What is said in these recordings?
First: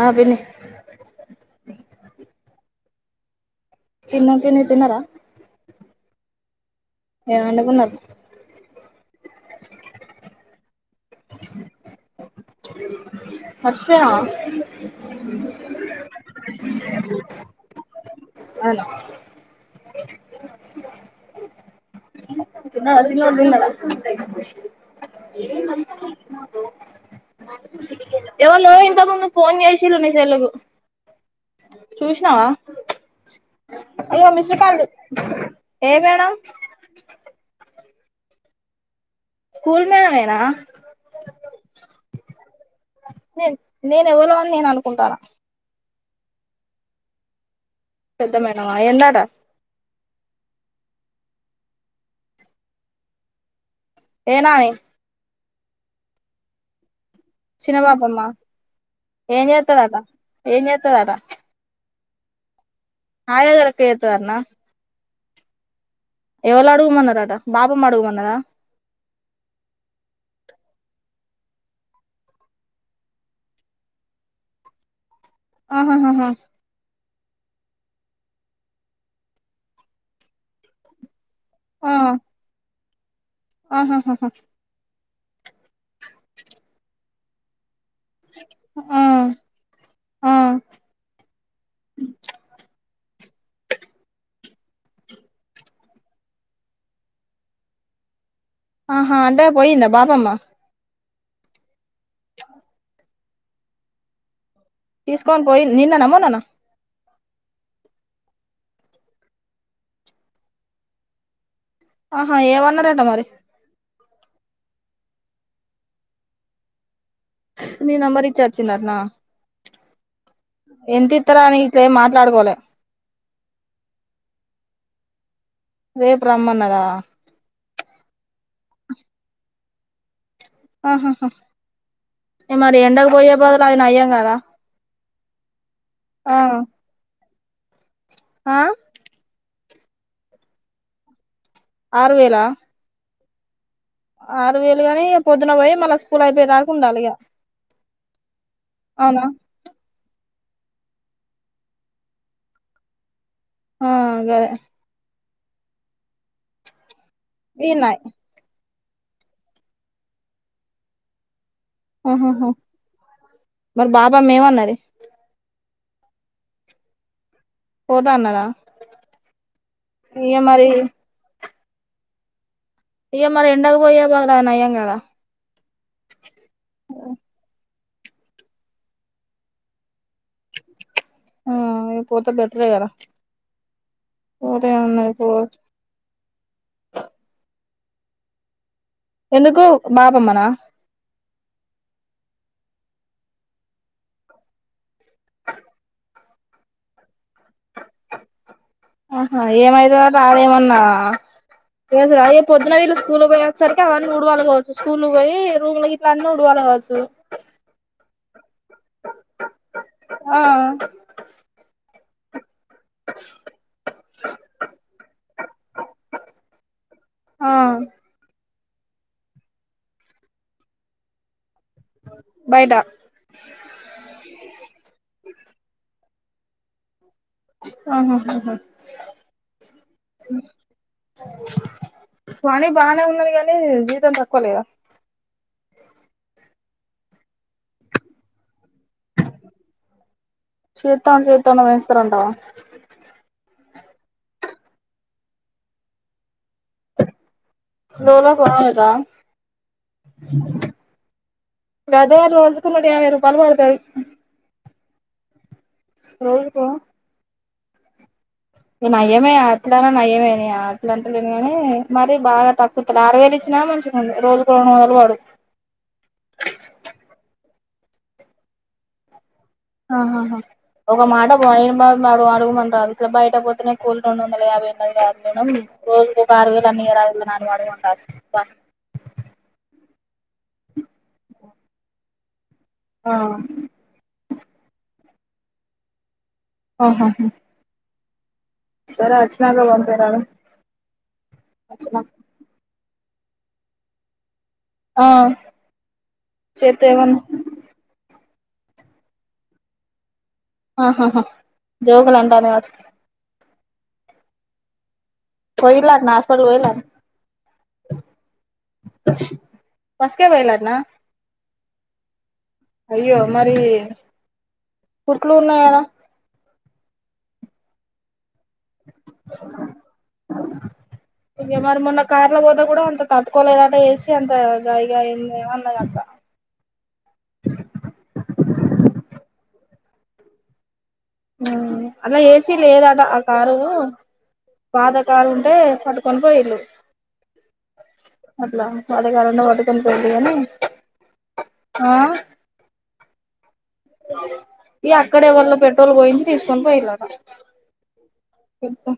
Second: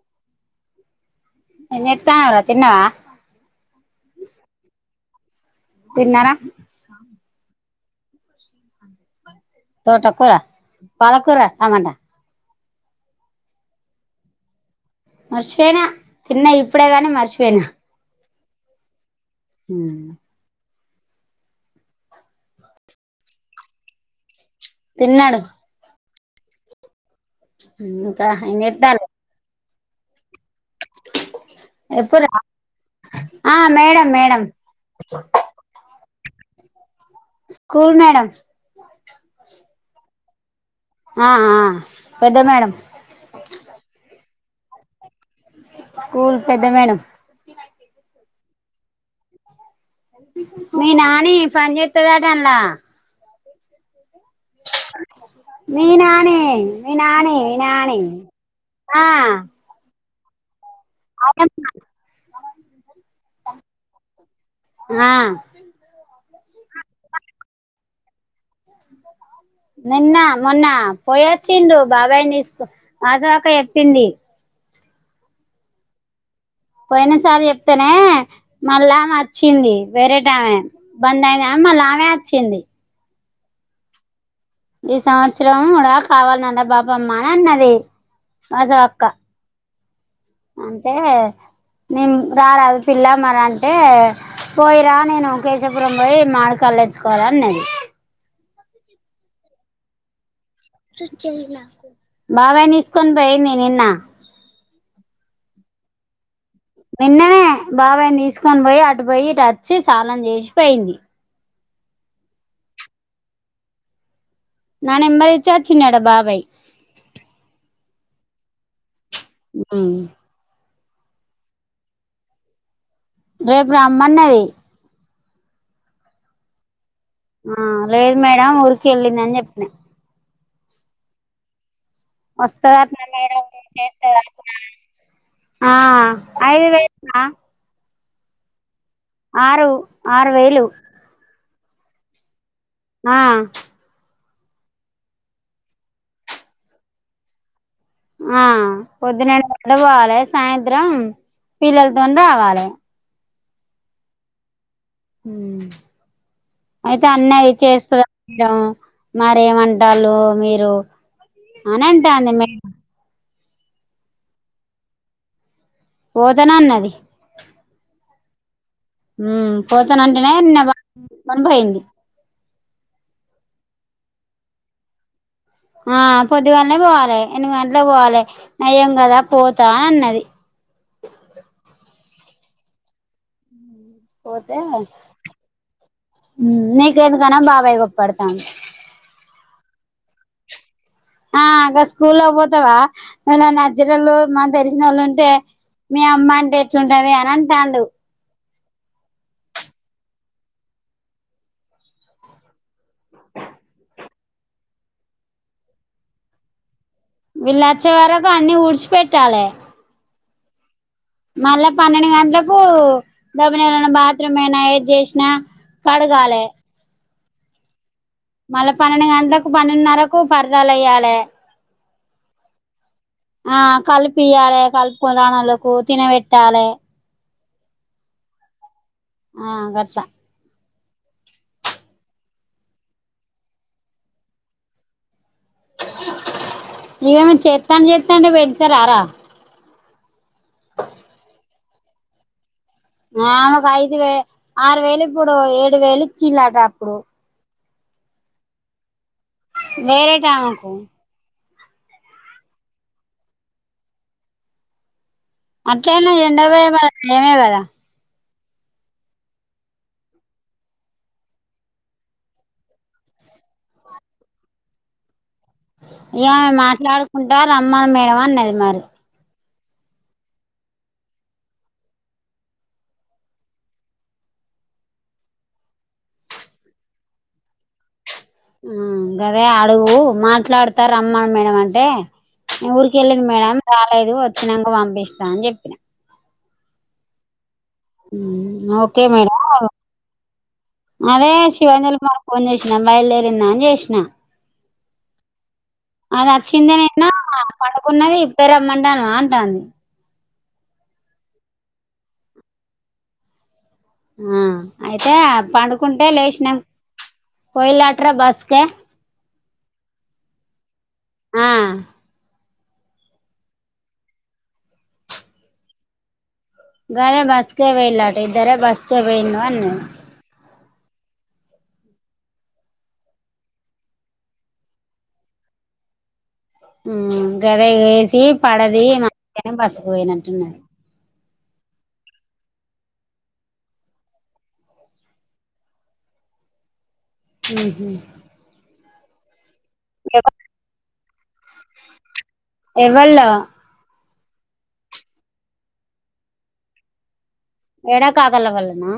ఆ పిన్ని ఏం చేత్తనవు రా తిన్నవా తిన్న తీ తీన్నార తిన్నారా ఏం అండుకున్నారు తోట కూర పాలకూర టమాటా మర్షిపోయినవా మర్చిపోయినా తిన్న ఇప్పుడే కాని మర్చిపోయినా అవును ఉ తిన్నోళ్లు తిన్నారా తిన్నాడు దు ఇంకా ఏం ఎవలో ఇంత చేత్తాలు ముందు ఫోన్ చే ళ్లు నీ సెల్ కు ఎప్పుడు చూశినవా ఆ మేడం అయ్యో మేడం మీస్డ్ కాల్ లు ఏ madam school madam school madam యేన ఆ ఆ పెద్ద మేడం నేను నేను ఎవరో అని నేను అనుకుంటాన స్కూల్ పెద్ద మేడం పెద్ద మేడమా ఏందట మీ నాని పని చేత్తదట అళ్ల ఏ నాని మీ నాని మీ నాని చిన్న నాని పాపమ్మ ఆ ఏం చేస్తుందట ఏం చేస్తుందట [unintelligible] ఆయా ల లెక్క చేతదటన ఆ ఎవళ్ అడుగు మన్నారట బాపమ్మ అడుగు మన నదా నిన్న మొన్న పోయొచ్చిండు బాబాయ్ని తీసుకో వాసవక్క చెప్పింది ఆ హాహాహా పోయిన సారి చెప్తేనే మళ్ళా ఆమె అచ్చింది వేరేటామే బంద్ అయింది మ్మలానే వచ్చింది ఆ హాాహాహ ఈ సంవత్సరం కూడా కావాలనే బాపమ్మ అని అన్నది, మాజా ఆ అక్క, ఆ అంటే నిం రరాదు పిల్ల, మరి అంటే పోయిరా నేను కేశవపురం పోయి మామిడి కాయలు తేచ్చుకోవాలే అన్నది, ఆహా అంటే పోయిందా బాపమ్మా, త చల్ నాకు బాబాయిని తిసుకొని, పోయి నీ ఇన్న, తీసుకొని పోయి నిన్న నా మ్మోన్నాన్న నిన్ననే బాబాయని తీసుకొని. పోయి అటు పోయి ఇటు వచ్చి సానం చేసిపోయింది, ఆహా ఏమన్నారట మరి, నా నెంబర్ ఇచ్చే వచ్చిండాట బాబాయ్, ని నెంబర్ ఇచ్చి వచ్చి డాటన, ఊ ఎంత ఇస్తార అని ఇట్లేమి మాట్లాడుకోలే, రేపు రమ్మన్నది, రేపు రమ్మన్నదా, ఆ లేదు మేడం ఊరికి వెళ్ళింది అని చెపి, అ ఆహా హా, వస్తదటన మేడం చేస్త నయ్యం కదా దాటన ఆ ఆ ఐదు వేయిలా, ఆ ఆరు ఆరు వేయిలు, ఆరు వేయిలా, ఆ ఆరు వేయిలుగాని పొద్దున పోయి మల్ల స్కూల్ అయిపోయ దాకా ఉండాలి ఇగా ఆ పొద్దున ఏడు గంటలకు పోవాలే, సాయంత్రం పిల్లలతో రావాలె, ఆ గాదె, హు అయితే, అన్నది ఈన్నాయ్ చేస్తందా మేడం, మరే ఎమంటారు మీరు, అని అంటాంది ఆహాహా మేడం, మరి బాపమ్మ ఏమన్నది, పోత నాన్నది, పోతాన్నదా, హు పోతానంటేనే ని పోయింది ఇగ మరి ఎండకపోయ బదలు అది నయం కదా, ఆ పొదిదుగాలనే పోవాలి ఏనిమీ, ఎండకు పోవాలే నయం కదా పోతా అన్నది ఉ పోతే బె టరే కదా పోతే ఏమున్నది పో నీకెందుకనో బాబాయి కో పడ్తండు ఎందుకు బపమ్మనా ఆ గ స్కూల్లో పోతవా ఇళ న జెల్సినోళ్లు మ తెలిసినోళ్ళు ఉంటే మీ అమ్మ అంటే యెట్లుంటదే అని అంటండు ఆహా ఏమైతదట అదేమన్నా చేసుడా ఇగ పొద్దున వీళ్లు స్కూల్ పోయే ఆచేసరికి అవన్నీ ఉడవాలి కావచ్చు స్కూల్ పోయి రూమ్ల గిట్లా అన్నీ ఉడవాలి కావచ్చు వీళ్ళచ్చే వరకు అన్ని ఊడ్చి పెట్టాలే ఆ మళ్ళ పన్నెండు గంటలకు కు దబ్బనయేవలన్న బాత్రూమ్ అయినా ఏది చేసినా కడగాలే ఆ మళ్ళా పన్నెండు గంటలకు పన్నెండున్నరకు పరదాలేయ్యాలే బయట ఆ కలిపియ్యాలే కలుపుకొనురానోలకు తినవేట్టాలే ఆహాహాహా ఆ గట్ల పని బానే ఉన్నది గానీ జీతం తక్కువ లేదా ఏమో చేతంటే చేతాంటే పేంచారారా చేతంటే చేతాంటే పెంచుతరంటవా ఆమెకు ఐదు వే ఆరు వేలు ఇప్పుడు ఏడు వేలు ఇచ్చిలాట అప్పుడు లోలా కొసేద వేరేటమేకు అదే రోజుకు నూట యాభై రూపాయలు పడుతది అట్లైనా ఈ ఎండ పోయే బదలు నయమే కదా ఈ నయ్యమే అట్లానా నయ్యమేనా అట్లా అంటలేను కానీ మరి బాగా తక్కువితలే ఆరువేలు ఇచ్చినా మంచిగుండు రోజుకు రెండు వందలు వడు ఈ ఆమె మాట్లాడుకుంటా రమ్మను మేడం అన్నది మరి ఆహ ఒక మాట పోయి మన్నాడు అడుగుమను రాదు ఇట్లా బయట పోతేనే కూలి రెండు వందల యాభైఉన్నది కాదు మేడం రోజు ఒక ఆరు వేల అన్న ఇయరాదులి మేడం అడుగు మాన్రాదు ఆ గదే అడుగు మాట్లాడత రమ్మను మేడం అం టె ఊరికి ఆ కెళ్లింది మేడం రాలేదు వ చినంక పంపిస్తా అని చెప్పినా ఓ హాహు ఉ ఓకే మేడం పంపిరాదు అదే శివాంజలి మేడం ఫోన్ చేసి నా బయలుదేరింద అని చేసిన ఆ అది అచ్చిందే చేతే నిన్న ఏమన్నా పడుకున్నది పెరమంటనవ అంటాంది ఆహాహా జోకులుంటది కవోచ్ హుమ్ టె పండుకుంటే పోయిలాటనా హాస్పిటల్ లేచినాం పోయిలాటనా పోయిలట్రా బస్ కి బస్కే పోయిలట్నా ఆ అయ్యో మరీ పుట్లు ఉన్నా కదా గానే బస్కే పొయిల్ ఇద్దరే బస్కే పోయిండు అన్న ఇగ మరి మొన్న కార్ల పోతే కూడా అంత తట్టుకోలేదట ఏసి అంత గాయి గా ఏ ఏమన్నకత గదే ఏసి పడది మ బస్ పోయినంటున్న హుమ్ అలా ఏసీ లేదట ఆ కారు పాత కారు ఉంటే పట్టుకొని పోయిళ్లు హు హుమ్ అదే కారున్న మటుక్ ఎల్లిపోయిండ్రు గాని ఆ ఎవళ్లా ఈ అక్కడే ఎవళ పెట్రోల్ పోయించి తీసుకొని పోయిండ్రట కలవళ్ళనా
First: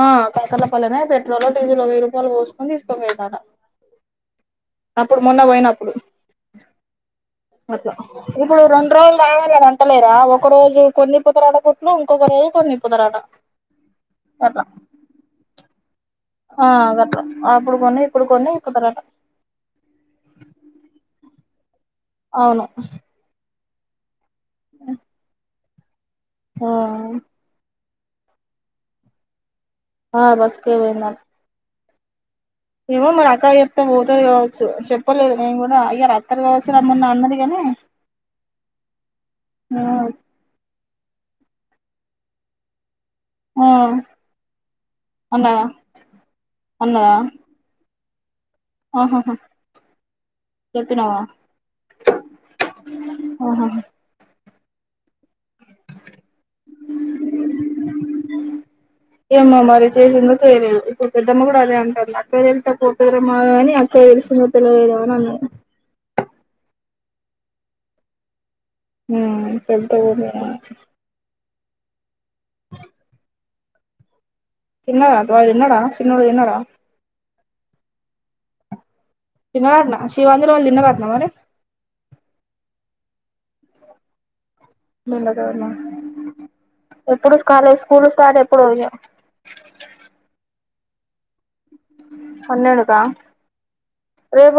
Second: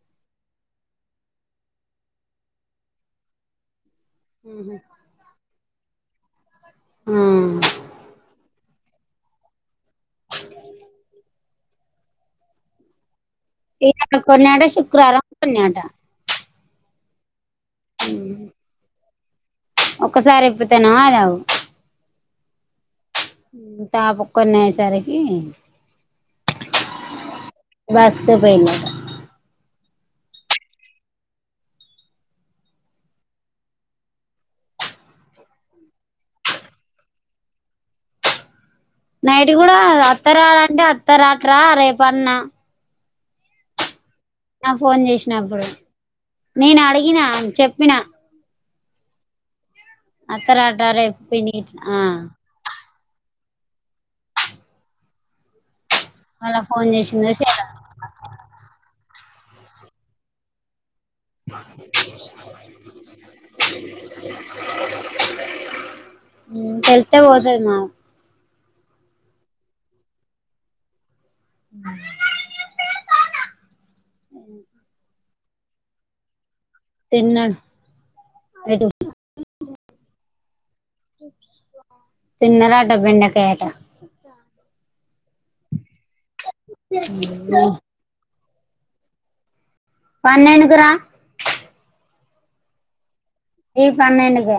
ఆ కాకర్లపల్లెనే పెట్రోలో డీజిలో వెయ్యి రూపాయలు పోసుకొని తీసుకో పోయిండ్రట అప్పుడు మొన్న పోయినప్ అట్లా ఇపుడు రన్ ట్రోల్ తగలాలి కదా ట్టలేరా ఒక రోజు కొన్ని పుతరాడక్ కుట్లు ఇంకొకరోజు కొన్ని ఇప్పుతారట అట్లా కొన్నాడూ శుక్రవారం కొన్నాడట ఆ ఆ గట్ల అప్పుడు కొన్నయ్ ఇప్పుడు కొన్నయ్ ఇప్పుడుతరట ఒకసారి ఎప్పుతనా అనవ్ అవును తాపు కొన్నయ్యే సరికి హుమ్ బస్సు పోయిండట హ బస్ కే వెళ్ళినం ఏమో మరి అక్కక్ చెప్తే పోతది కావచ్చు చెప్పలేదు నేను గుడా ఇయ్యల అత్తరు కావచ్చు రమ్మన్నా అన్నది గానీ నైట్ కూడా అత్తరా రా అంటే అత్ త్త రాటరా రేప్ అన్న ఆ నా ఫోన్ అన్నదా చేసినప్పుడు నేను అన్నదా అడిగినా చెప్పినా ఆహాహా అత్త రాటారేప్ పిన్ని గిట్ల ఆ ఆహా మళ్ళ ఫోన్ చేసిందో చేయలె ఏమ్మో మరి చేసిందో చేయలేదో అప్పుడు పెద్దమ్మ కూడా అదే అంటంది. అక్కకి తెలుత్తే పోతారేమో కాని అక్కకి తెలిసిందో తెలువలేదో అని అన్నది తెలుత్తే పోతది మాగ హ్మ్ తెలిత్తే పోతది మాగ అమ్మమ్మా [inaudible] తిన్నారా వాడు తిన్నడ చిన్నోడు తిన్నడ తిన్నడు ఎటు తిన్నరటన శివాంజలి వాళ్ళు తిన్నారటన తిన్న రా ట్ ట బెండకాయటా బెండకాయట్నా ఎప్పుడు స్కాలేజ్ స్కూల్ స్టార్ట్ ఎప్ [unintelligible] పన్నేండుకు రా పన్నేండుకా ఈ పన్నెండుకు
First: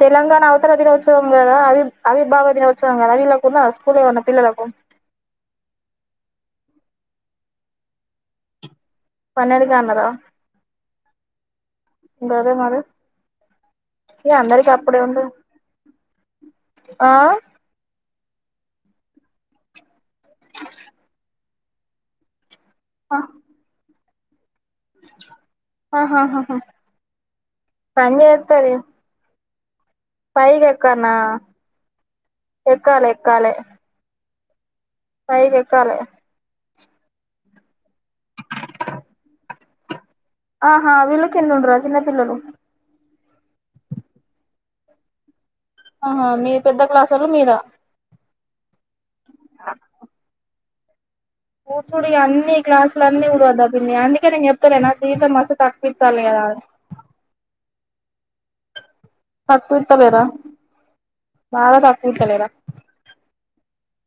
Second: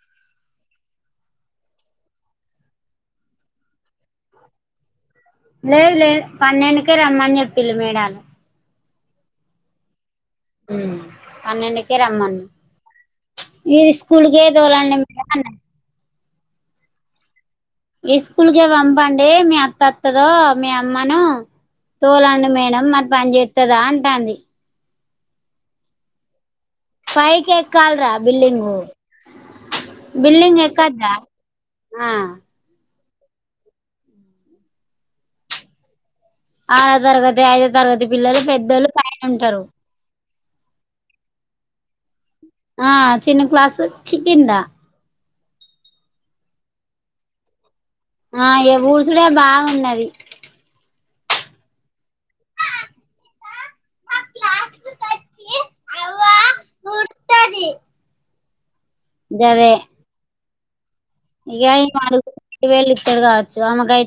తెలంగాణ అవతరణ దినోత్సవం కదా అవిర్భావ దినోత్సవం కదా వీళ్లకు ఉన్నదా స్కూల్ ఏమన్న పిల్లలకు. లేదు లేదు పన్నెండుకే రమ్మని చెప్పిళ్ళు మేడాలు పన్నేండుకే అన్నారా. హ్మ్ పన్నెండుకే రమ్మన్నది. గదే మరి ఈ ఇగ స్కూల్కే అందరికి తోలండి అప్పుడే ఉంటది అన్నది. ఆ ఈ స్కూల్కే పంపండి. మీ అత్త అత్తదో, మీ అమ్మను తోలండి. మే రమ్మన్ పని చేేత్తాదా. అంటాది ఆ హా హా హ పైకి ఎక్కాలరా బిల్డింగ్. పైకి ఎక్కన్న ఎక్కద్దా ఆ ఎక్కాలే. క్కాలే. పైకి ఎక్కాలే. ఆరో తరగతి, ఐదో తరగతి పిల్లలు పెద్దోళ్ళు పైన ఉంటరు. ఆహా వీళ్ళు కింద ఉంటారా, చిన్న పిల్లలు. ఆ చిన్న క్లాస్ చి కిిందా ఆహా మీ పెద్ద క్లాసోల్లు మీద ఆ ఇగ ఊడ్చుడే బాగున్నది ఊడ్చుడు ఇ అన్ని గ్లాసులు అన్నీ ఉడవద్దా పిన్ని, అందుకే నేను చెప్తలేనా, జీతం మస్త్ తక్కువ ఇత్తాలు కదా, [unintelligible] తక్కువ ఇత్తలేరా ఈగా బాగా ఈమె తక్కువ అడుగ్ ఇత్తలేరా రెండు వేలు ఇత్తరు కావచ్చు.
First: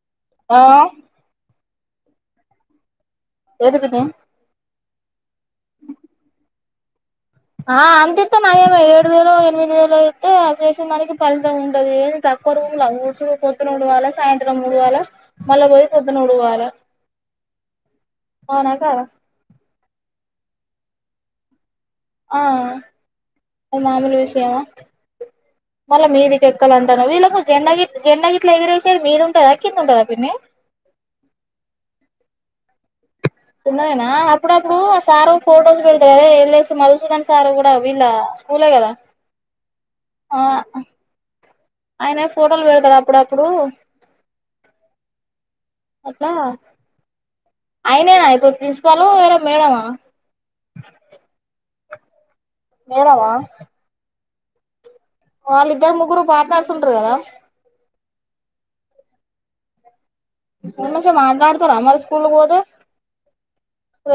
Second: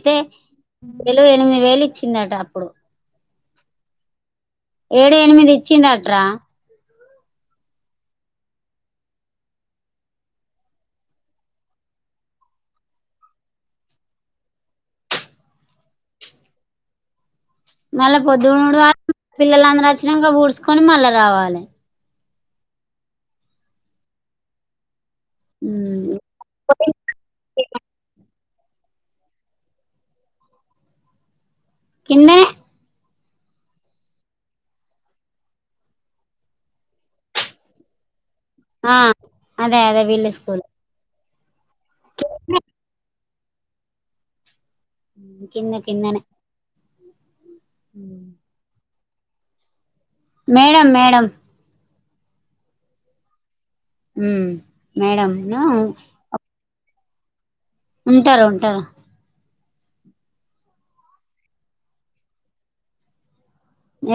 టే ఆ ఏలు ఎనిమిది వేలు ఇ ఇచ్చిడట అప్పుడు ఏంది పిన్ని. ఏడు ఎనిమిది ఇచ్చిండట్రా. ఆహ అంతింతే నయమే ఏడు వేలో, ఎనిమిది వేలో అయితే అది చేసిన దానికి ఫలితం ఉంటది ఏమి తక్కువ రూముల ఊడ్చుడు పొద్దున ఉడవాలే సాయంత్రం కూడా ఉడవాల మళ్ళీ పోయి పొద్దున ఉడవాల మళ్ళ పొద్డు ఉడవాల పిల్లలు అందరు వచ్ చ్చినంక ఊడ్సుకొని మళ్ళా రావాలి ఆ అ మరి మాములు విషయమా మళ్ళా మీదికి ఎక్కాలంటాను వీళ్ళకి జండాగి జండాగి ఇట్లా ఎగిరేసేది మీద ఉంటదా కింద ఉంటదా పిన్ని కిన్నె ఉన్నదేనా అప్పుడప్పుడు ఆ సారు ఫొటోస్ పెడుతడు కదే ఎళ్ళైసి మధుసూదన్ సారు కూడా వీళ్ళ స్కూలే కదా ఆ అదే అదే వీళ్ళ ఆ స్కూల్ ఆయన ఫోటోలు పెడతాడు అప్పుడపు ఇప్పుడు కింద కిందనే ఆయనే కదా ఇప్పుడు ప్రిన్స్ పలు వేరె మేడమా మేడం మేడం మేడమా ఉమ్ వాళ్ళు ఇద్దరు ముగ్గురు పార్ట్నర్స్ సుంటరు కదా ఉంటారు ఉంటారు మష మాట్లాడతారా మరి స్కూల్ కి పోతే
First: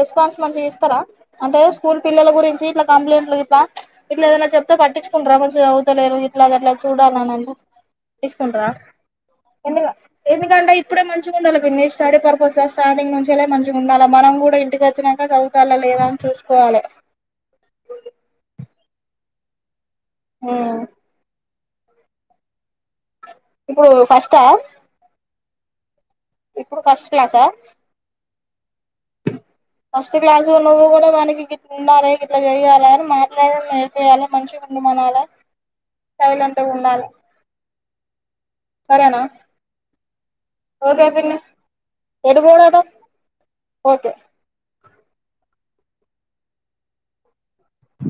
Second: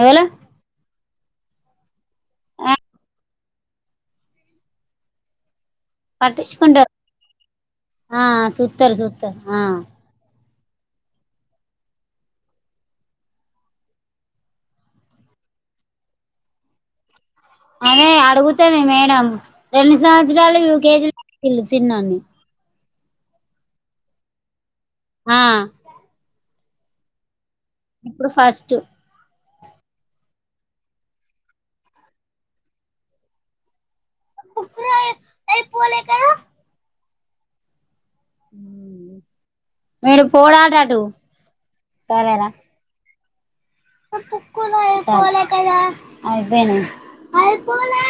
ఎవలు మంచిగా ఇస్తారా అంటే స్కూల్ పిల్లల గురించి ఇట్లా కంప్లైంట్లు ఇట్లా ఇట్లా ఏదైనా చెప్తే పట్టించుకుంటార మంచిగ తలేరు ఇట్లా గట్లా పట్టించుకుంటారు చూడాలని ఆ తీసుకుంట్ర చూస్తారు చూస్తారు ఆ ఎందుకు ఏ [unintelligible] ఇప్పుడే మంచిగా ఉండాలి. పిన్ని స్టడీ పర్పస్ లో స్టార్టింగ్ నుంచే మంచిగా ఉండాల మనం కూడా ఇంటికి వచ్చినాక చదువుతాలా లేదా అని చూసుకోవాలి. అదే అడుగుతది. మేడం రెండు సంవత్సరాలు ఉమ్ యుకేజీలో ఇల్లు చిన్నోని ఇప్పుడు ఫస్టా ఆ ఇప్పుడు ఫస్ట్ క్లాసా ఇప్పుడు ఫస్ట్ ఫస్ట్ క్లాస్ నువ్వు కూడా వానికి గిట్లు ఉండాలి. గిట్లా చేయాలి. అని మాట్లాడడం నేర్పి చేయాలా మంచిగా ఉండు మనాలి. సైలెంట్ గా ఉండాలి. సరేనా మీరు పోడాటటు ఒకే పిన్ని ఏడు పోడు అట [unintelligible] పోలే కదా అయిపోయినయ్ అయిపోలే